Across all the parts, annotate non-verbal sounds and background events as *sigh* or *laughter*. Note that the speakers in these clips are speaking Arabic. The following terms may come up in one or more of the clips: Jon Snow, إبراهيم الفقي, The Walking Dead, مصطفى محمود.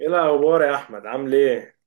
ايه الاخبار يا احمد، عامل ايه؟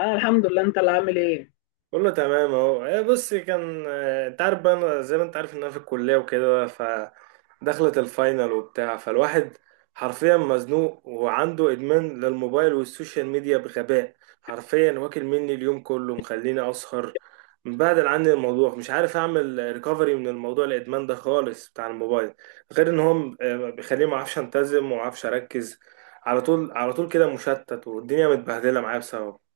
انا الحمد لله، انت اللي عامل ايه؟ كله تمام اهو. ايه بص كان انت عارف بقى، أنا زي ما انت عارف ان انا في الكليه وكده، فدخلت الفاينل وبتاع، فالواحد حرفيا مزنوق وعنده ادمان للموبايل والسوشيال ميديا بغباء. حرفيا واكل مني اليوم كله، مخليني اسهر. مبعدل عني الموضوع، مش عارف اعمل ريكفري من الموضوع، الادمان ده خالص بتاع الموبايل. غير ان هو بيخليني ما اعرفش انتظم وما اعرفش اركز، على طول على طول كده مشتت، والدنيا متبهدله معايا بسببه.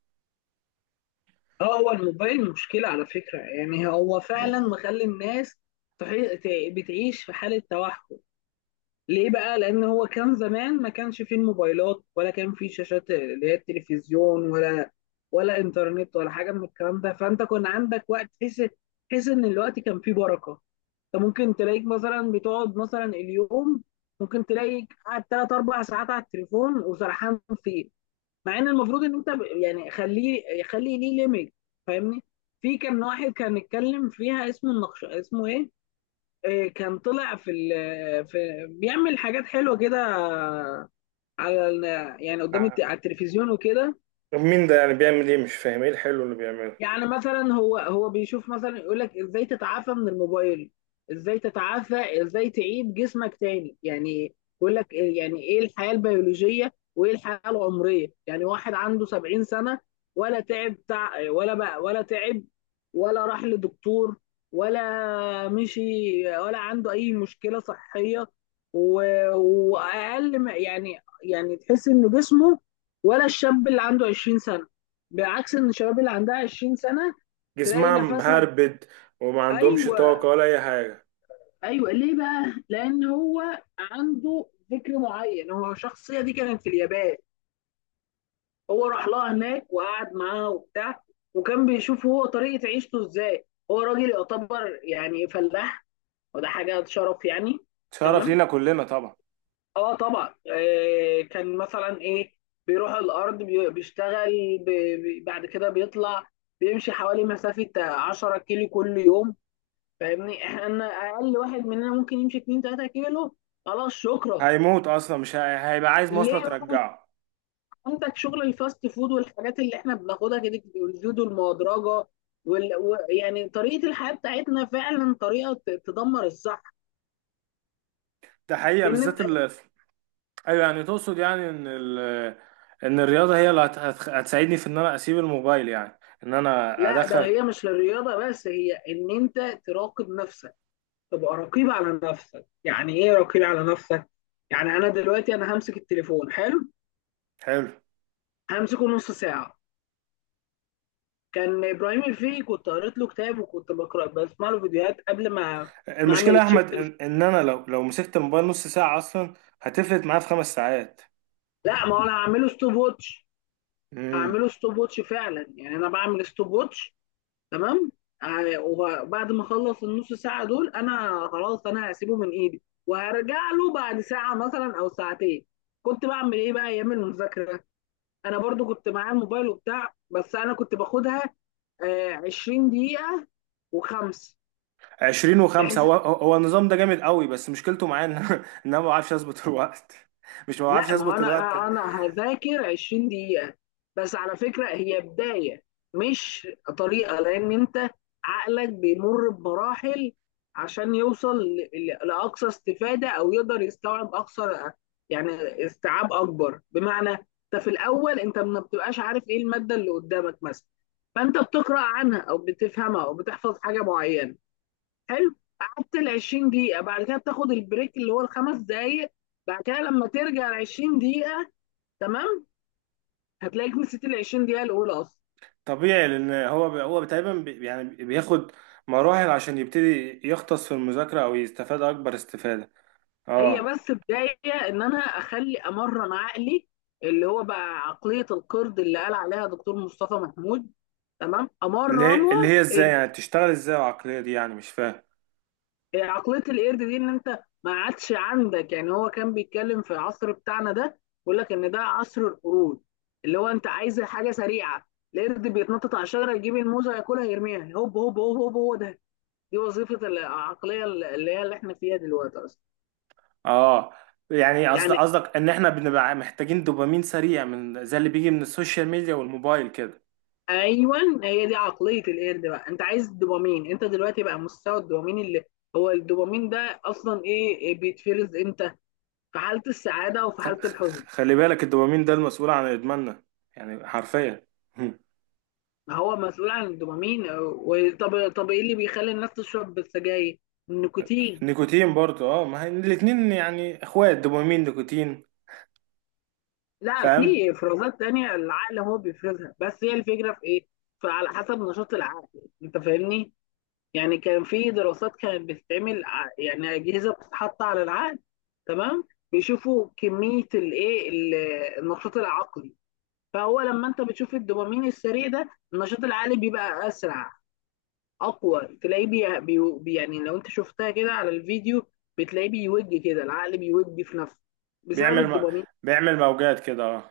اه، هو الموبايل مشكله على فكره، يعني هو فعلا مم. مخلي الناس بتعيش في حاله توحد. ليه بقى؟ لان هو كان زمان ما كانش فيه الموبايلات، ولا كان فيه شاشات اللي هي التلفزيون ولا انترنت، ولا حاجه من الكلام ده، فانت كان عندك وقت تحس ان الوقت كان فيه بركه. انت ممكن تلاقيك مثلا بتقعد مثلا اليوم، ممكن تلاقيك قاعد 3 4 ساعات على التليفون وسرحان فيه، مع ان المفروض ان انت يعني خلي ليه ليميت. فاهمني؟ في كان واحد كان اتكلم فيها، اسمه النقش، اسمه ايه، كان طلع في في بيعمل حاجات حلوه كده، على يعني ع- على التلفزيون وكده. مين ده يعني؟ بيعمل ايه؟ مش فاهم ايه الحلو اللي بيعمله. يعني مثلا هو بيشوف مثلا، يقول لك ازاي تتعافى من الموبايل، ازاي تعيد جسمك تاني. يعني بيقول لك يعني ايه الحياة البيولوجية وايه الحياة العمرية. يعني واحد عنده 70 سنة، ولا تعب ولا بقى، ولا تعب، ولا راح لدكتور، ولا مشي، ولا عنده اي مشكلة صحية، و... واقل ما يعني، يعني تحس ان جسمه، ولا الشاب اللي عنده 20 سنة. بعكس ان الشباب اللي عندها 20 سنه تلاقي جسمها نفسها. مهربد وما عندهمش ايوه، طاقة ولا اي حاجة. ايوه. ليه بقى؟ لان هو عنده فكر معين. هو الشخصيه دي كانت في اليابان، هو راح لها هناك وقعد معاها وبتاع، وكان بيشوف هو طريقه عيشته ازاي. هو راجل يعتبر يعني فلاح، وده حاجه شرف يعني. شرف تمام. لينا كلنا طبعا. اه طبعا، كان مثلا ايه، بيروح الارض بيشتغل، بعد كده بيطلع بيمشي حوالي مسافه 10 كيلو كل يوم. فاهمني؟ احنا اقل واحد مننا ممكن يمشي 2 3 كيلو خلاص، شكرا. هيموت اصلا، مش هي... هيبقى عايز ليه مواصلة بقى؟ ترجعه. عندك شغل الفاست فود، والحاجات اللي احنا بناخدها كده، والزيوت المهدرجه، يعني طريقه الحياه بتاعتنا فعلا طريقه تدمر الصحه. ده حقيقة، بالذات بالنسبه، ايوه، يعني تقصد يعني ان ان الرياضة هي اللي هتساعدني في ان انا اسيب الموبايل، يعني ان انا لا، ده ادخل. هي مش للرياضه بس، هي ان انت تراقب نفسك، تبقى رقيب على نفسك. يعني ايه رقيب على نفسك؟ يعني انا دلوقتي انا همسك التليفون، حلو، حلو. همسكه نص ساعه. كان ابراهيم الفقي كنت قريت له كتاب، وكنت بقرا بسمع له فيديوهات قبل ما اعمل المشكلة يا الشيفت. احمد إن انا لو مسكت الموبايل نص ساعة اصلا هتفلت معايا في 5 ساعات. لا، ما هو انا هعمله ستوب ووتش فعلا، يعني انا بعمل ستوب ووتش. تمام. وبعد ما اخلص النص ساعه دول انا خلاص، انا هسيبه من ايدي وهرجع له بعد ساعه مثلا او ساعتين. كنت بعمل ايه بقى ايام المذاكره؟ انا برضو كنت معايا الموبايل وبتاع، بس انا كنت باخدها 20 دقيقه وخمس. 20 و5، بحيث، هو النظام ده جامد قوي، بس مشكلته معايا ان *laughs* ان انا ما بعرفش اظبط الوقت. مش، ما لا بعرفش ما هو اظبط الوقت. انا هذاكر 20 دقيقة. بس على فكرة هي بداية، مش طريقة، لان انت عقلك بيمر بمراحل عشان يوصل لأقصى استفادة، او يقدر يستوعب اقصى يعني استيعاب اكبر. بمعنى انت في الاول انت ما بتبقاش عارف ايه المادة اللي قدامك مثلا، فانت بتقرأ عنها او بتفهمها او بتحفظ حاجة معينة. حلو، قعدت ال 20 دقيقة، بعد كده بتاخد البريك اللي هو ال 5 دقايق، بعد كده لما ترجع ال 20 دقيقة، تمام، هتلاقيك نسيت ال 20 دقيقة الأولى أصلا. طبيعي، لان هو هو تقريبا يعني بياخد مراحل عشان يبتدي يختص في المذاكرة او يستفاد اكبر استفادة. هي اه. بس بداية إن أنا أخلي أمرن عقلي، اللي هو بقى عقلية القرد اللي قال عليها دكتور مصطفى محمود. تمام، اللي هي اللي أمرنه. هي ازاي يعني؟ بتشتغل ازاي العقلية دي؟ يعني مش فاهم. إيه عقليه القرد دي؟ ان انت ما عادش عندك، يعني هو كان بيتكلم في العصر بتاعنا ده، بيقول لك ان ده عصر القرود، اللي هو انت عايز حاجه سريعه. القرد بيتنطط على الشجره، يجيب الموزه ياكلها يرميها، هوب هوب هوب هوب، هو ده. دي وظيفه العقليه اللي هي اللي احنا فيها دلوقتي اصلا. اه، يعني قصد يعني. قصدك ان احنا بنبقى محتاجين دوبامين سريع من زي اللي بيجي من السوشيال ميديا والموبايل كده. ايوه. هي دي عقليه القرد بقى، انت عايز الدوبامين. انت دلوقتي بقى مستوى الدوبامين اللي هو الدوبامين ده اصلا إيه بيتفرز امتى؟ في حاله السعاده وفي حاله الحزن. خلي بالك، الدوبامين ده المسؤول عن ادماننا، يعني حرفيا. *laughs* ما هو مسؤول عن الدوبامين، طب ايه اللي بيخلي الناس تشرب السجاير؟ النيكوتين. نيكوتين برضو اه، ما هي الاتنين يعني اخوات، دوبامين نيكوتين. لا، فاهم. في افرازات تانية العقل هو بيفرزها، بس هي الفكرة في ايه؟ فعلى حسب نشاط العقل، انت فاهمني. يعني كان في دراسات كانت بتتعمل يعني أجهزة بتتحط على العقل، تمام، بيشوفوا كمية النشاط العقلي. فهو لما انت بتشوف الدوبامين السريع ده، النشاط العقلي بيبقى اسرع، اقوى. تلاقيه يعني لو انت شفتها كده على الفيديو، بتلاقيه بيوج كده، العقل بيوج في نفسه بسبب بيعمل م... الدوبامين. بيعمل موجات كده اه.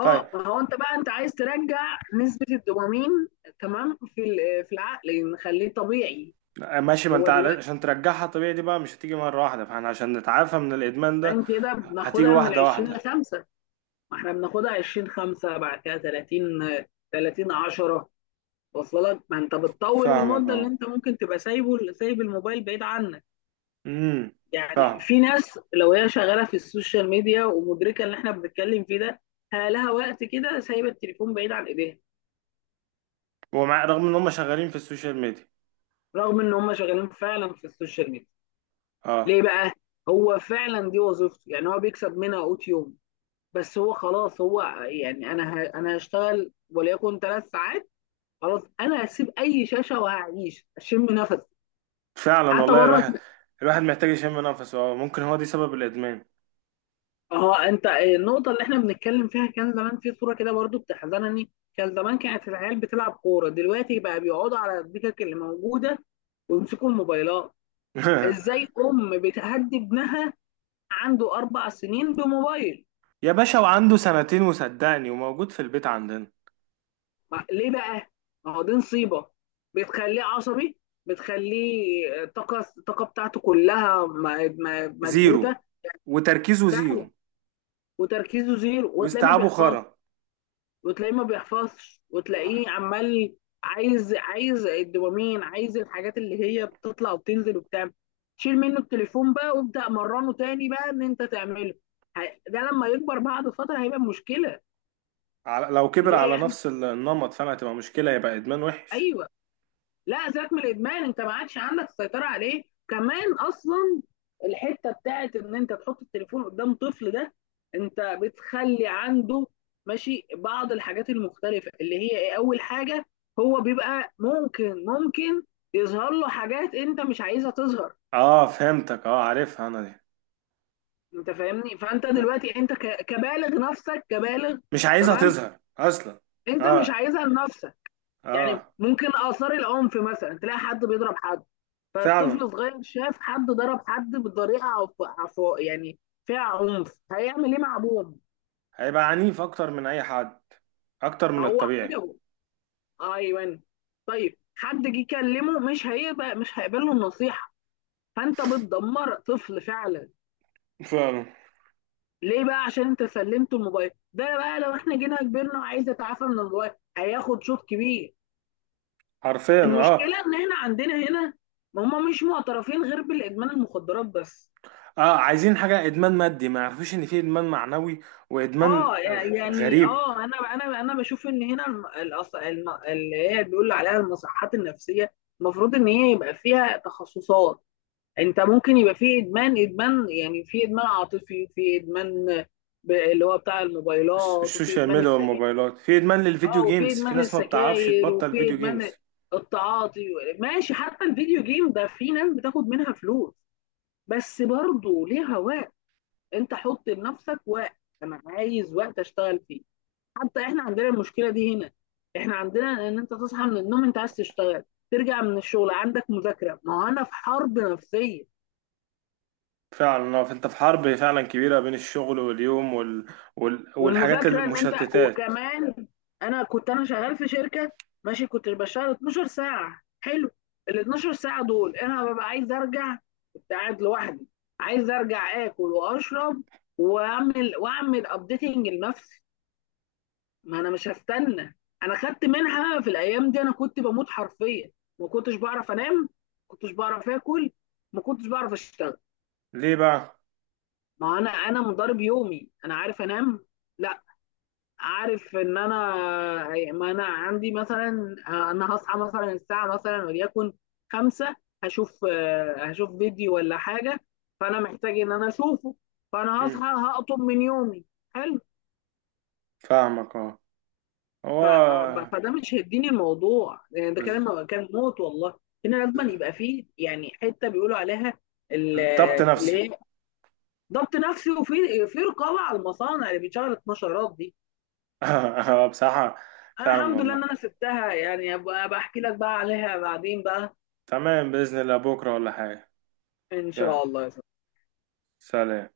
طيب، ما هو انت بقى انت عايز ترجع نسبة الدوبامين، تمام، في العقل، نخليه طبيعي. ماشي. ما انت هو على- دلوقتي عشان ترجعها طبيعي دي بقى مش هتيجي مرة واحدة، فاحنا عشان نتعافى من الادمان ده كان كده هتيجي بناخدها من ال واحدة 20 ل واحدة. 5. ما احنا بناخدها 20 5، بعد كده 30 30 10، واصله لك؟ ما انت بتطول فاهمك المدة اللي اه. انت ممكن تبقى سايب الموبايل بعيد عنك. امم يعني فاهم. في ناس لو هي شغاله في السوشيال ميديا ومدركه اللي احنا بنتكلم فيه ده، لها وقت كده سايبه التليفون بعيد عن ايديها، ومع، رغم ان هم شغالين في السوشيال ميديا، رغم ان هم شغالين فعلا في السوشيال ميديا. اه. ليه بقى؟ هو فعلا دي وظيفته، يعني هو بيكسب منها قوت يوم، بس هو خلاص، هو يعني انا انا هشتغل وليكن 3 ساعات، خلاص انا هسيب اي شاشه وهعيش اشم نفسي، فعلا حتى والله بره. الواحد. الواحد محتاج يشم نفسه، اه، ممكن هو دي سبب الادمان. اه، انت النقطة اللي احنا بنتكلم فيها، كان زمان في صورة كده برضو بتحزنني. كان زمان كانت العيال بتلعب كورة، دلوقتي بقى بيقعدوا على الدكك اللي موجودة ويمسكوا الموبايلات. *laughs* ازاي ام بتهدي ابنها عنده 4 سنين بموبايل؟ يا باشا، وعنده سنتين، وصدقني، وموجود في البيت عندنا. ليه بقى؟ ما هو دي نصيبة، بتخليه عصبي، بتخليه الطاقة بتاعته كلها زيرو، مكبوتة. وتركيزه فعلا، زيرو، وتركيزه زيرو، وتلاقيه ما واستيعابه بيحفظش خرا. وتلاقيه ما بيحفظش وتلاقيه عمال عايز الدوبامين، عايز الحاجات اللي هي بتطلع وبتنزل وبتاع. شيل منه التليفون بقى، وابدأ مرنه تاني بقى ان انت تعمله. ده لما يكبر بعد فترة هيبقى مشكلة. لو كبر على ليه؟ احنا، نفس النمط، فاهم؟ هتبقى مشكلة، يبقى إدمان وحش. ايوه، لا، سيبك من الادمان، انت ما عادش عندك السيطره عليه كمان اصلا. الحته بتاعت ان انت تحط التليفون قدام طفل ده، انت بتخلي عنده ماشي بعض الحاجات المختلفه اللي هي ايه؟ اول حاجه، هو بيبقى ممكن يظهر له حاجات انت مش عايزها تظهر. اه فهمتك اه، عارفها أنا دي. انت فاهمني؟ فانت دلوقتي انت كبالغ، نفسك كبالغ، مش عايزها تمام، تظهر أصلا. انت مش اه عايزها لنفسك. يعني اه ممكن آثار العنف مثلا، تلاقي حد بيضرب حد، فالطفل فعلا. صغير شاف حد ضرب حد بطريقة يعني فيها عنف، هيعمل ايه مع ابوه؟ هيبقى عنيف أكتر من أي حد، أكتر من هو الطبيعي. عجبه. ايوه. طيب حد جه يكلمه، مش هيقبل له النصيحة. فانت بتدمر طفل فعلا. فعلا. ليه بقى؟ عشان انت سلمته الموبايل ده بقى. لو احنا جينا كبرنا عايز يتعافى من الموبايل، هياخد شوط كبير. حرفيا اه. المشكلة ان احنا عندنا هنا هم مش معترفين غير بالادمان المخدرات بس. اه، عايزين حاجة إدمان مادي، ما يعرفوش إن في إدمان معنوي، وإدمان اه يعني غريب. انا بشوف ان هنا اللي هي بيقولوا عليها المصحات النفسيه، المفروض ان هي يبقى فيها تخصصات. انت ممكن يبقى في ادمان، يعني في ادمان عاطفي، في ادمان اللي هو بتاع الموبايلات، وفي السوشيال ادمان ميديا السجاير. والموبايلات، في ادمان للفيديو اه وفي جيمز، في ادمان ناس ما بتعرفش السجاير، تبطل وفي فيديو ادمان جيمز. التعاطي. ماشي، حتى الفيديو جيم ده في ناس بتاخد منها فلوس، بس برضه ليها وقت. انت حط لنفسك وقت. انا عايز وقت اشتغل فيه. حتى احنا عندنا المشكله دي هنا. احنا عندنا ان انت تصحى من النوم، انت عايز تشتغل، ترجع من الشغل عندك مذاكره، ما هو انا في حرب نفسيه، فعلا فانت في حرب فعلا كبيرة بين الشغل واليوم والحاجات والمذاكره ان انت، المشتتات. وكمان انا كنت انا شغال في شركه، ماشي، كنت بشتغل 12 ساعه حلو، ال 12 ساعه دول انا ببقى عايز ارجع، كنت قاعد لوحدي، عايز ارجع اكل واشرب، واعمل ابديتنج لنفسي. ما انا مش هستنى. انا خدت منحه في الايام دي، انا كنت بموت حرفيا. ما كنتش بعرف انام، ما كنتش بعرف اكل، ما كنتش بعرف اشتغل. ليه بقى؟ ما انا مضارب يومي، انا عارف انام؟ لا، عارف ان انا، ما انا عندي مثلا، انا هصحى مثلا الساعه مثلا وليكن خمسة، هشوف، هشوف فيديو ولا حاجه، فانا محتاج ان انا اشوفه، فانا هصحى مم. هقطم من يومي. حلو. فاهمك اه. هو ف... فده مش هيديني الموضوع، يعني ده بز... كلام كان موت والله. هنا بز... لازم يبقى فيه يعني حته بيقولوا عليها ال- ضبط اللي نفسي. هي *laughs* ضبط نفسي، وفي رقابه على المصانع اللي بتشغل النشرات دي. بصراحة، انا فعلا الحمد لله ان والله. انا سبتها، يعني أبقى بحكي لك بقى عليها بعدين بقى. تمام، بإذن الله بكرة ولا حاجة. ان يا شاء الله. سلام.